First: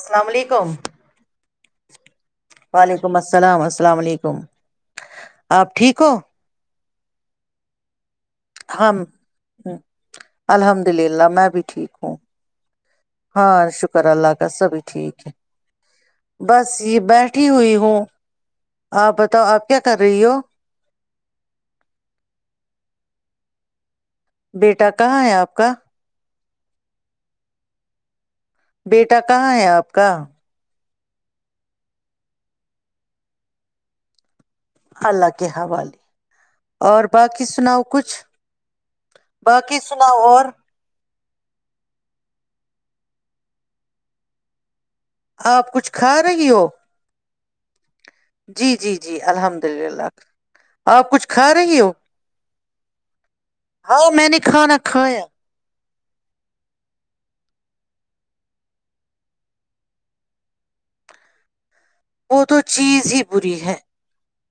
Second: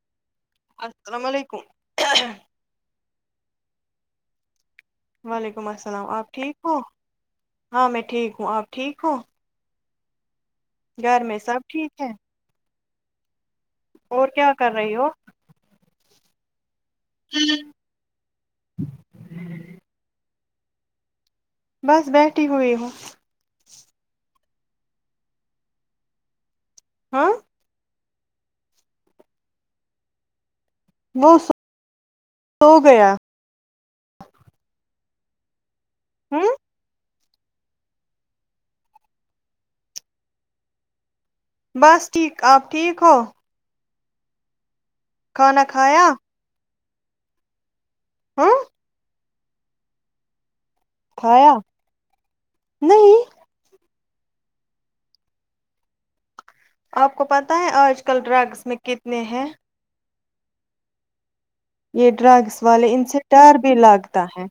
السلام علیکم السلام علیکم ا [inaudible] وعلیکم السلام السلام علیکم وعلیکم آپ ٹھیک السلام ہو آپ ٹھیک ہو ہاں میں ٹھیک ہ ا ٹھیک ہم ہوں الحمد للہ میں بھی ٹھیک ہے ہوں ہاں شکر اور اللہ کا کیا کر سبھی رہی ہو ٹھیک ہے بس یہ بیٹھی ہوئی ہوں آپ بتاؤ آپ کیا کر رہی ہو بس بیٹھی ہوئی ہوں بیٹا کہاں ہے آپ کا ہاں بیٹا کہاں ہے آپ کا وہ سو گیا اللہ کے حوالے ہوں اور باقی سناؤ کچھ باقی سناؤ اور بس ٹھیک آپ ٹھیک ہو کھانا آپ کچھ کھایا کھا رہی ہو ہاں جی جی جی الحمد للہ آپ کچھ کھا کھایا رہی ہو نہیں ہاں میں نے کھانا کھایا آپ کو پتا ہے آج کل ڈرگس میں کتنے ہیں یہ وہ ڈرگس تو والے ان چیز سے ہی ڈر بری ہے بھی لاگتا ہے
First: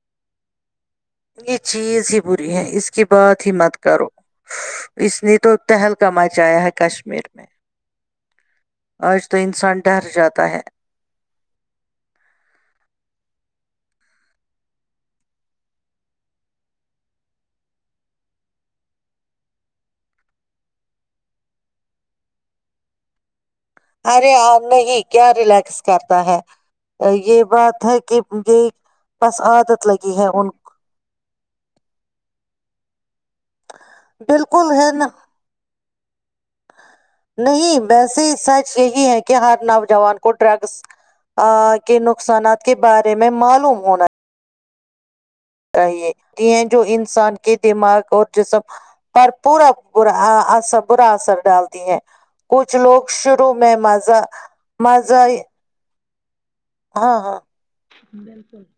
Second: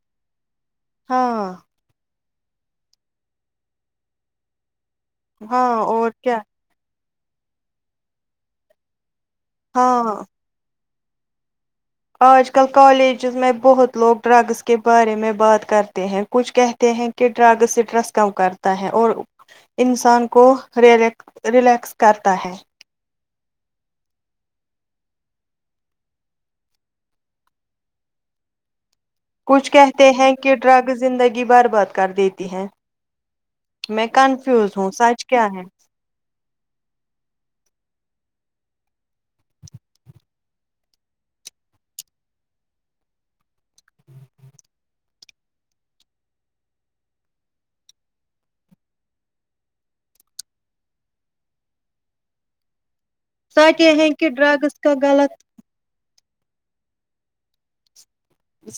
ہاں یہ چیز ہی بری ہے اس کی بات ہی مت کرو اس نے تو ہاں تہل کا اور کیا مچایا ہے کش میر میں آج تو انسان ڈر ہاں جاتا ہے آج کل کالجز میں بہت لوگ ڈرگز کے بارے میں بات کرتے ہیں کچھ کہتے ہیں کہ ڈرگز اسٹرس کم کرتا ہے اور انسان کو ر ریلیکس کرتا ہے ارے ہاں نہیں کیا ریلیکس کرتا ہے یہ بات ہے کہ یہ بس کچھ عادت کہتے لگی ہے ہیں ان کہ کو۔ ڈرگ زندگی بار بات کر دیتی ہیں میں بالکل کنفیوز ہوں ہے نا سچ کیا ہے نہیں ویسے سچ یہی ہے کہ ہر نوجوان کو ڈرگس کے نقصانات کے بارے میں معلوم ہونا چاہیےتی ہیں جو انسان کے دماغ اور جسم پر پورا با برا اثر ڈالتی ہے کچھ لوگ شروع میں سچ یہ ہے مزہ کہ ڈرگس کا مز آئی غلط ہاں ہاں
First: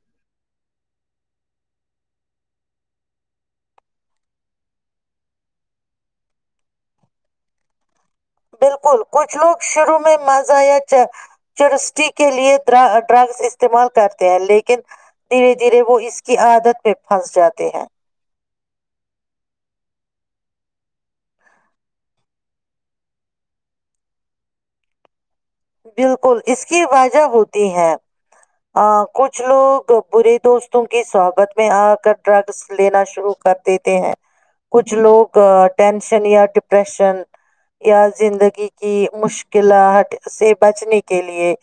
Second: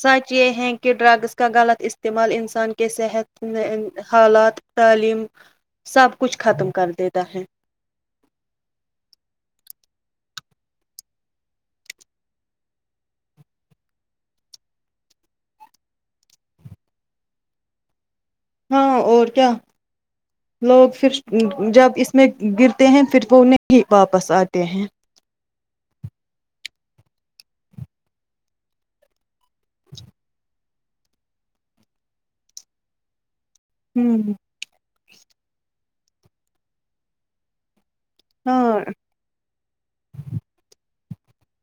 ساچی ہ کہ ڈرگز کا غلط استعمال انسان کے صحت حالات تعلیم سب کچھ ختم کر دیتا ہے بالکل کچھ لوگ شروع میں مزہ یا چرستٹی کےلئے ڈرگز استعمال کرتے ہیں لیکن دھیرے دھیرے وہ اس کی عادت پہ پھنس جاتے ہیں ہاں اور کیا لوگ پھر جب اس میں گرتے ہیں پھر وہ نہیں واپس آتے ہیں بالکل اس کی وجہ ہوتی ہے کچھ کچھ لوگ برے دوست ت کی سوگت میں آ کر ڈرگس لینا شروع کر دیتے ہیں ہوں کچھ لوگ ٹنشن یا ڈپریشن یا زندگی ہاں کی مشکلات بچنے کے لیے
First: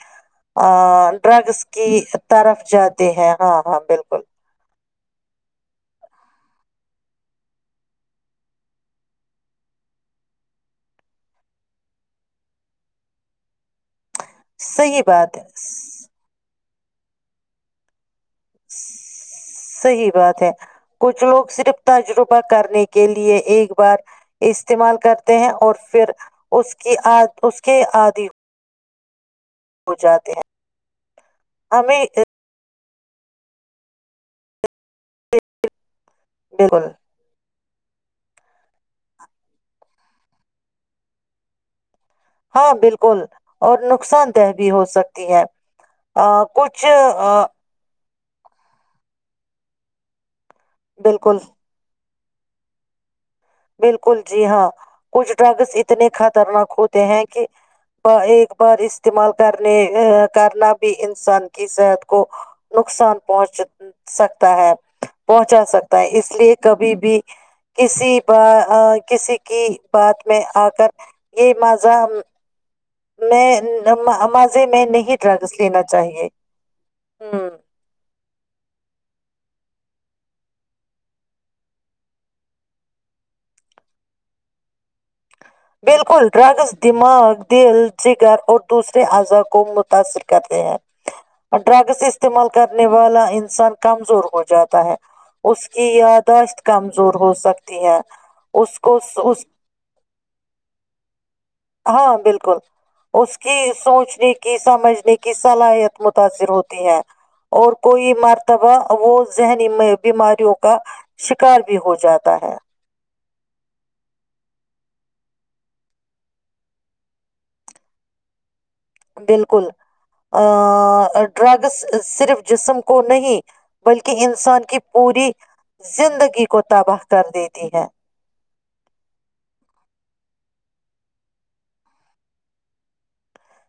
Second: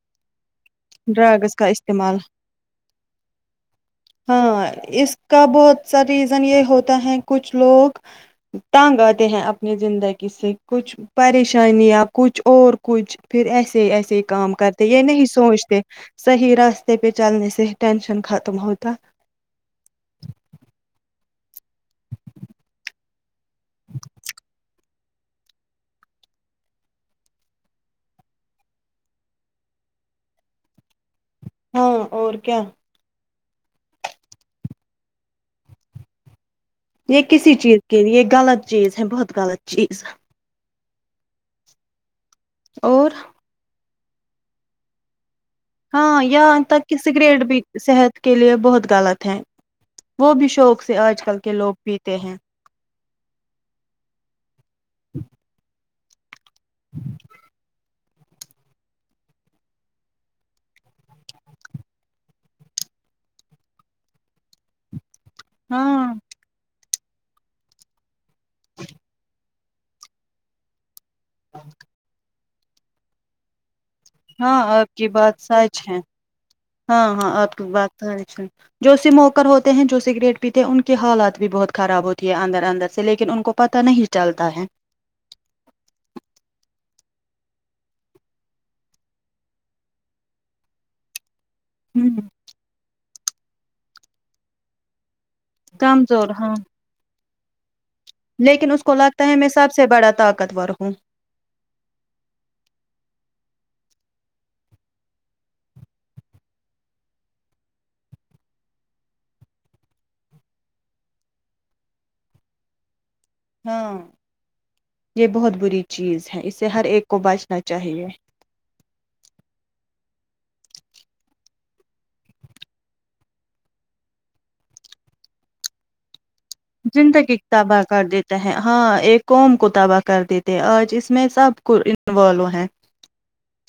آ ڈرگس کا کی استعمال طرف جاتی ہیں ہاں ہاں بالکل ہاں اس کا بہت سا ریزن یہ ہوتا ہے کچھ لوگ تنگ آتے ہیں اپنی زندگی سے کچھ پریشانیاں کچھ اور کچھ پھر ایسے ایسے کام کرتے صحیح یہ نہیں بات ہے سوچتے صحیح راستے پہ چلنے سے ٹینشن ختم ہوتا صحی بات ہے کچھ لوگ صرف تجربہ کرنے کے لیے ایک بار استعمال کرتے ہیں اور پھر اس کی اس کے آدی ہو جاتے ہیں ہاں ہمیں اور کیا بالکل یہ کسی چیز کے لیے غلط چیز ہے بہت غلط چیز ہاں اور بالکل اور ن نقصان دہ بھی ہو سکتی ہے ہاں آ، یہاں کچھ تک کہ آ، سگریٹ بھی صحت کے لیے بہت غلط ہے وہ بھی شوق سے آج بالکل کل کے لوگ بھییتے ت ہیں [unintelligible] بالکل جی ہاں کچھ ڈرگ س اتنے کھ خطرناک ہوتے ہیں کہ ایک بار استعمال کرنے کرنا بھی انسان کی صحت کو نقصان پہنچ سکتا ہے پہنچا سکتا ہے ہاں اس لیے کبھی بھی بھی کسی ب کسی [unintelligible] کی بات میں آ کر یہ مذہ میں [unintelligible] ہاں مزے میں آپ کی نہیں بات ڈرگس سچ لینا ہے چاہیے ہاں ہاں ہ آپ کی بات سچ ہے جو سموکر ہوتے ہیں جو سگریٹ پیتے ہیں ان کی حالات بھی بہت خراب ہوتی ہے اندر اندر سے لیکن ان کو پتہ نہیں چلتا ہے بالکل ڈرگز دماغ دل جگر اور دوسرے اعضاء کو متاثر کرتے ہیں ڈرگس ہوں استعمال کرنے والا انسان کمزور ہو جاتا ہے اس کی کمزور ہاں یاداشت کمزور ہو سکتی ہے لیکن اس کو لگتا ہے میں سب سے بڑا تق ہاں بالکل اس کی سوچنے کی سمجھنے کی صلاحیت متاثر ہوتی ہے اور کوئی مرتبہ وہ ذہنی بیماریوں کا شکار بھی ہو جاتا ہے ہاں یہ بہت بری چیز ہے اس سے ہر ایک کو بچنا چاہیے بالکل ڈرگس صرف جسم کو نہیں بلکہ انسان کی پوری زندگی کو تباہ کر زندگی دیتی تباہ ہے کر دیتا ہے ہے ہاں ایک قوم کو تباہ کر دیتے آج اس میں سب کو انوالو ہیں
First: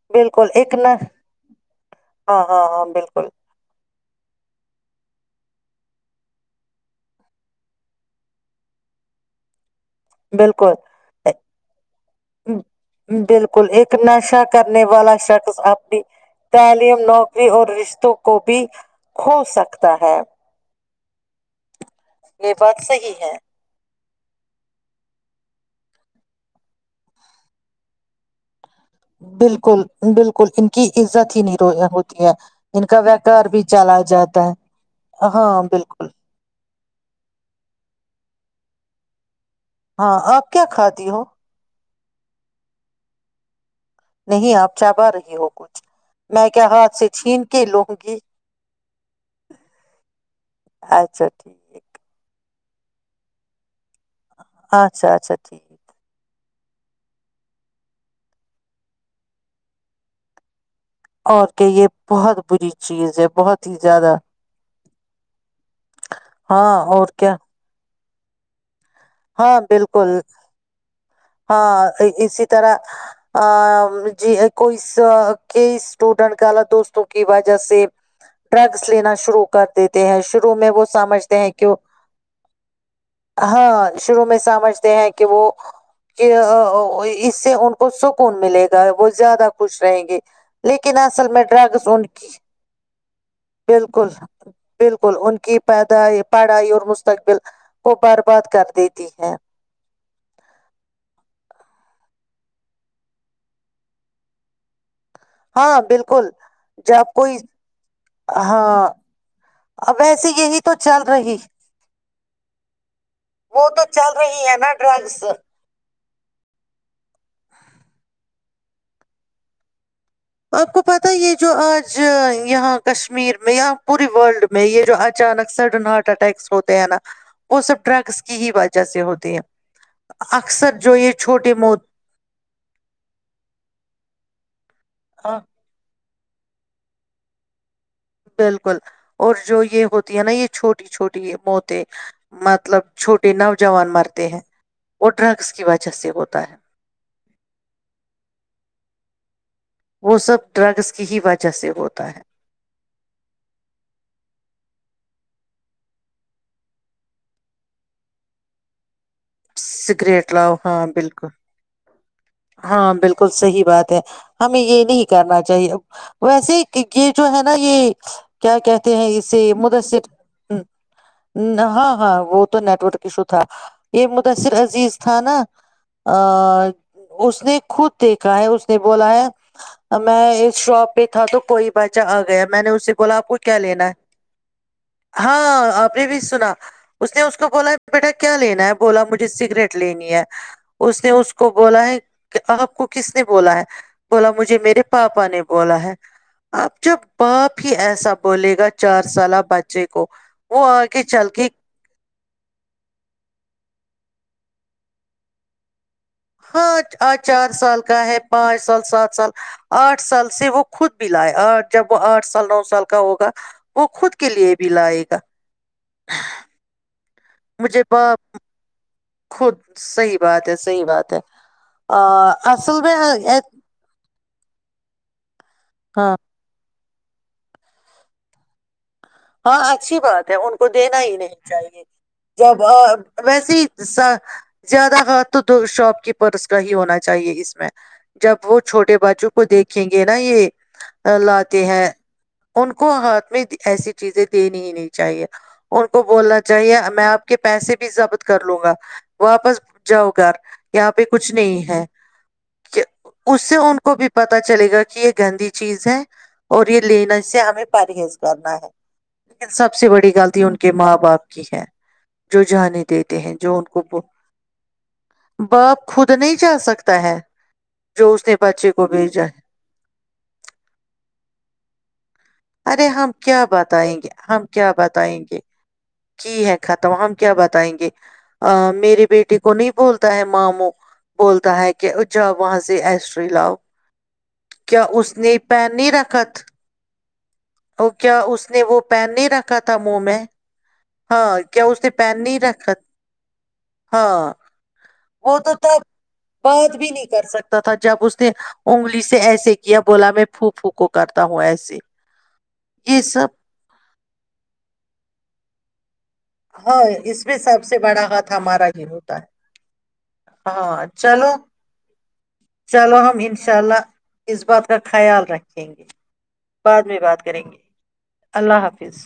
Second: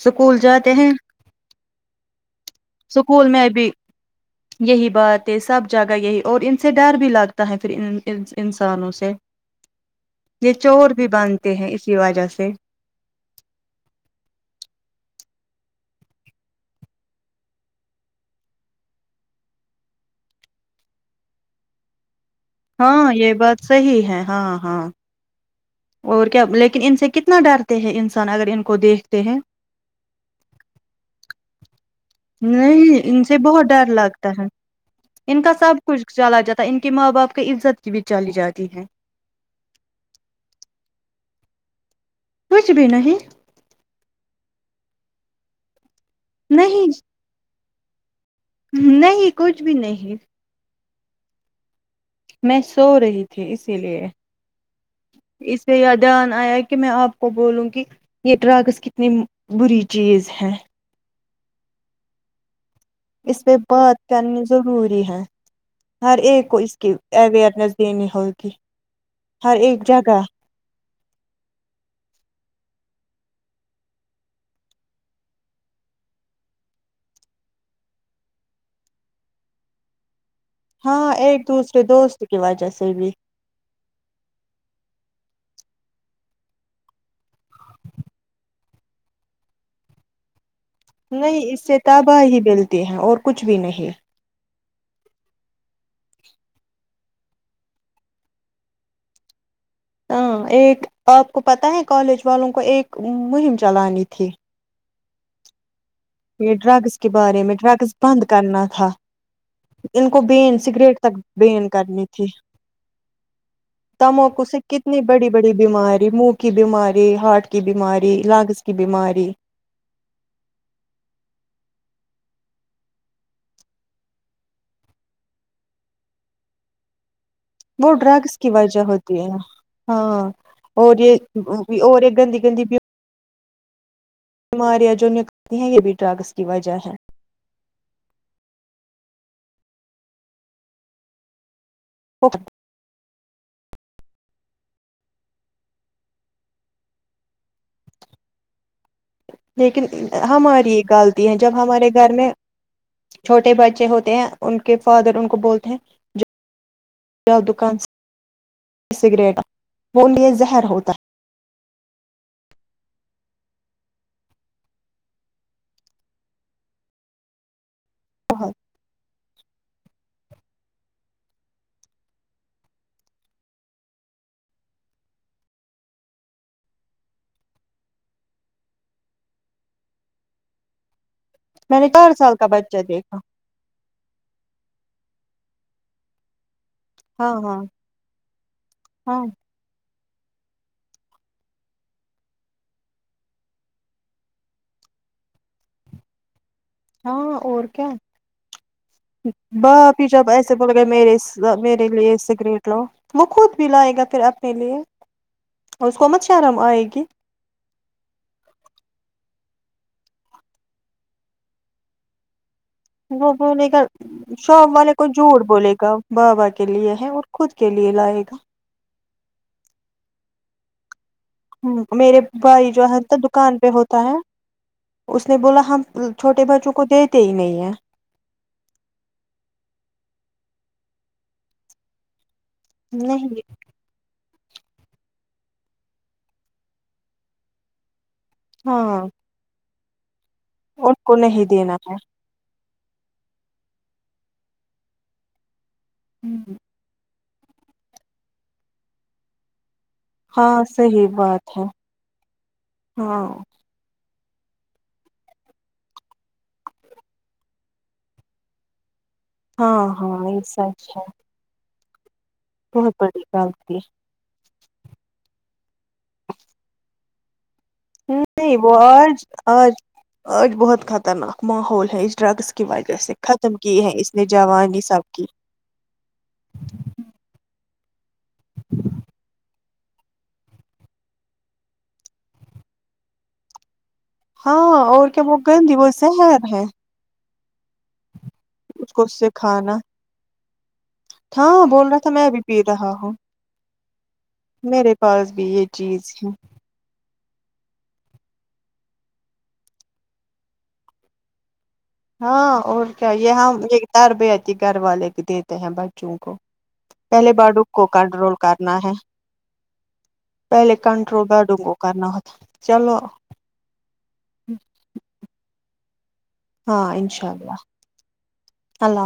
سکول بالکل جاتے ایک ہیں نہ ہاں ہاں ہاں بالکل سکول میں بھی یہی بات یہ سب جگہ یہی اور ان سے ڈر بھی لگتا ہے پھر ان انسانوں سے یہ بالکل چور بھی بنتے ہیں اسی وجہ سے بالکل ایک نشہ کرنے والا شا اپنی تعلیم نوکری اور رشتوں کو بھی کھو سکتا ہے یہ بات ہاں صحیح یہ ہے بات صحی ہے ہاں ہاں اور کیا لیکن ان سے کتنا ڈرتے ہیں انسان اگر ان کو دیکھتے ہیں بالکل بالکل ان کی عزت ہی نہیں رو ہوتی ہے کا نہیں ان سے ویکار بھی بہت ڈر چلا لگتا جاتا ہے ان کا ہاں سب بالکل کچھ چلا جاتا ہے ان کے ماں باپ کی عزت کی بھی چلی جاتی ہے ہاں آپ کیا کھاتی ہو کچھ بھی نہیں نہیں آپ چ پا رہی ہو کچھ میں کیا نہیں ہاتھ سے چھین کھیلووں گی نہیں کچھ بھی نہیں اچھا ٹھیک میں سو رہی تھی اس اسی لیے اچھا اچھا اس ٹھیک سے د آیا کہ میں آپ کو بولوں گی یہ رگس کتنی بری چیز ہے اور کہ یہ بہت بری چیز ہے اس پہ بہت ہی بات زیادہ کرنی ضروری ہے ہر ایک کو ہاں اس کی اور کیا اوئیرنیس دینی ہوک ہاں بالکل ہاں اسی طرح ا ج کوئی ک اسٹوڈینٹ دوستوں کی وجہ سے ڈرگس لینا شروع کر دیتے ہیںو ہاں ایک دوسرے دوست کی وجہ سے بھی ہاں سمجھتے ہیں کہ وہ اس سے ان کو سکون ملے گا وہ زیادہ خوش رہیں گے لیکن اصل میں نہیں اس سے ڈرگس ان کی تباہی ملتی ہے اور کچھ بھی نہیں بالکل بالکل ان کی پ پڑھائی اور مستقبل کو برباد کر دیتی تی ہے ہاں ایک آپ کو پتہ ہے کالج والوں کو ایک مہم چلانی تھی ہاں بالکل یہ ڈرگس کے جب کوئی بارے میں ڈرگس بند کرنا تھا ہاں اب ان کو ویسے بین یہی تو سگریٹ چل تک رہی بین کرنی تھی وہ تو چل تماکو رہی ہے سے نا کتنی ڈرگس بڑی بڑی بیماری منہ کی بیماری ہارٹ کی بیماری لگس کی بیماری آپ کو پت یہ جو آج یہاں کشمیر میں پوری ورلڈ میں یہ جو اچانک سڈن ہارٹ اٹیکس ہوتے ہیں نا سب وہ ڈرگس کی ہی وجہ سے ہوتی ہے ہوتے ہیں ہاں اکثر اور جو یہ چھوٹے موت اور یہ گندی گندی بیماریا جو نکلتی ہیں یہ بھی ڈر گس کی وجہ ہے بالکل اور جو یہ ہوتی ہے نا یہ چھوٹی چھوٹی یہ موت مطلب چھوٹ نوجوان مرتے ہیں وہ ڈرگس کی وجہ سے ہوتا ہے لیکن وہ سب ہماری ڈرگس کی ہی غالطی ہے وجہ جب سے ہمارے ہوتا گھر ہے میں چھوٹے بچے ہوتے ہیں ان کے فادر ان کو بولتے ہیں جاؤ دکان سے سگریٹ وہ سگریٹ لے لاؤ زہر ہاں ہوتا ہے بالکل ہاں بالکل صحی بات ہے ہمیں یہ نہیں کرنا چاہیے ویسے یہ جو ہے نا یہ بہت کیا کہتے ہیں اس سے مدثر ہاں ہاں وہ تو نیٹورک ایشو تھا یہ مدثر عزیز تھا نا اس نے خود دیکھا ہے اس نے بولا ہے میں اس شاپ پہ تھا تو کوئی میں نے بچا چار آ سال گیا کا میں نے بچہ اسے بولا دیکھا آپ کو کیا لینا ہے ہاں آپ نے بھی سنا اس نے ہاں اس کو ہاں بولا بیٹا کیا لینا ہے ہاں ج سگریٹ لینی ہے اس نے اس کو بولا ہے آپ کو کس نے بولا ہے بولا مجھے میرے پاپا نے بولا ہے اب جب ہاں باپ اور ہی کیا ایسا بولے گا چار سالہ بچے باپ کو جب ایسے وہ بول گئے آگے میرے چل کے میرے لیے سگریٹ لا وہ خود بھی لائے گا پھر اپنے لیے اس کو مت شرم ہاں آئے گی آج چار سال کا ہے پانچ سال سات سال آٹھ سال سے وہ خود بھی لائے آ جب وہ آٹھ سال نو سال کا ہوگا وہ بولے گا وہ خود کے لیے بھی شام والے لائے کو گا جھوٹ بولے گا بابا کے لیے ہے اور خود کے مجھے لیے ب لائے گا خود صحیح بات تو سحی بات ہے ہ آ، میرے بھائی اصل جو میں ہے ہاں تو دکان پہ ہوتا ہے اس نے بولا ہم ہاں چھوٹے بچوں کو کو د تے ہی نہیں ہے ہاں اچھی بات ہے ان کو دینا ہی نہیں چاہیے جب نہیں ویسے ہی س زیادہ ہات تو تو شاپ کیپرس کا ہی ہونا چاہیے اس میں جب وہ چھوٹے ہاں بچوں کو دیکھ رکھیں گے نا یہ ان کو آ، نہیں لاتے دینا ہیں ہے ان کو ہاتھ میں ایسی چیزیں دین ہی نہیں چاہیے ان کو بولنا چاہیے میں آ کے پیسے بھی ضبط کر لوں گا واپس جاؤ گار ہاں یہاں پہ صحیح کچھ بات نہیں ہے ہاں اس سے ان کو بھی پتا چلے گا کہ یہ گندی چیز ہے اور یہ لنے سے ہمیں پرہیز کرنا ہے لیکن سب ہاں سے بڑی ہاں غلط یہ ان کے سچ ماں ہے باپ کی ہے جو جانے بہت دیتے بڑی ہیں جو ان غلطی کو باپ خود نہیں جا سکتا ہے جو اس نے نہیں بچے وہ کو بھیجا آج ہے آج آج بہت خطرناک ماحول ہی ڈرگز کی ارے وجہ ہم سے کیا ختم کی ہیں بتائیں گے اس نے ہم کیا جوانی سب بتائیں کی گے کی ہے ختم ہم کیا بتائیں گے میرے بیٹے کو نہیں بولتا ہے ماموں بولتا ہے کہ جا وہاں سے ایسٹری لاؤ ہاں اور اس کیا وہ نے گندی وہ شہر ہے ا کیا اس اس نے وہ اس کو پین نہیں سے رکھا تھا کھانا منہ میں ہاں کیا اس بول نے رہا تھا پین میں نہیں بھی پی رکھا رہا ہوں تھا؟ ہاں میرے پاس وہ بھی تو یہ چیز ہے بات بھی نہیں کر سکتا تھا جب اس نے انگلی سے ایسے کیا بولا میں پھو پھو کو کرتا ہوں ایسے ہاں اور یہ کیا سب یہاں یہدار بی گھر والے بھی دیتے ہیں ب ہاں اس میں سب سے بڑا ہاتھ کنٹرول ہمارا کرنا ہی ہوتا ہے پہلے ہاں کنٹرول چلو باڑوں کو کرنا ہوتا چلو ہم ان شاء اللہ اس بات کا خیال رکھیں گے بعد ہاں میں بات انشاء کریں گے اللہ اللہ حافظ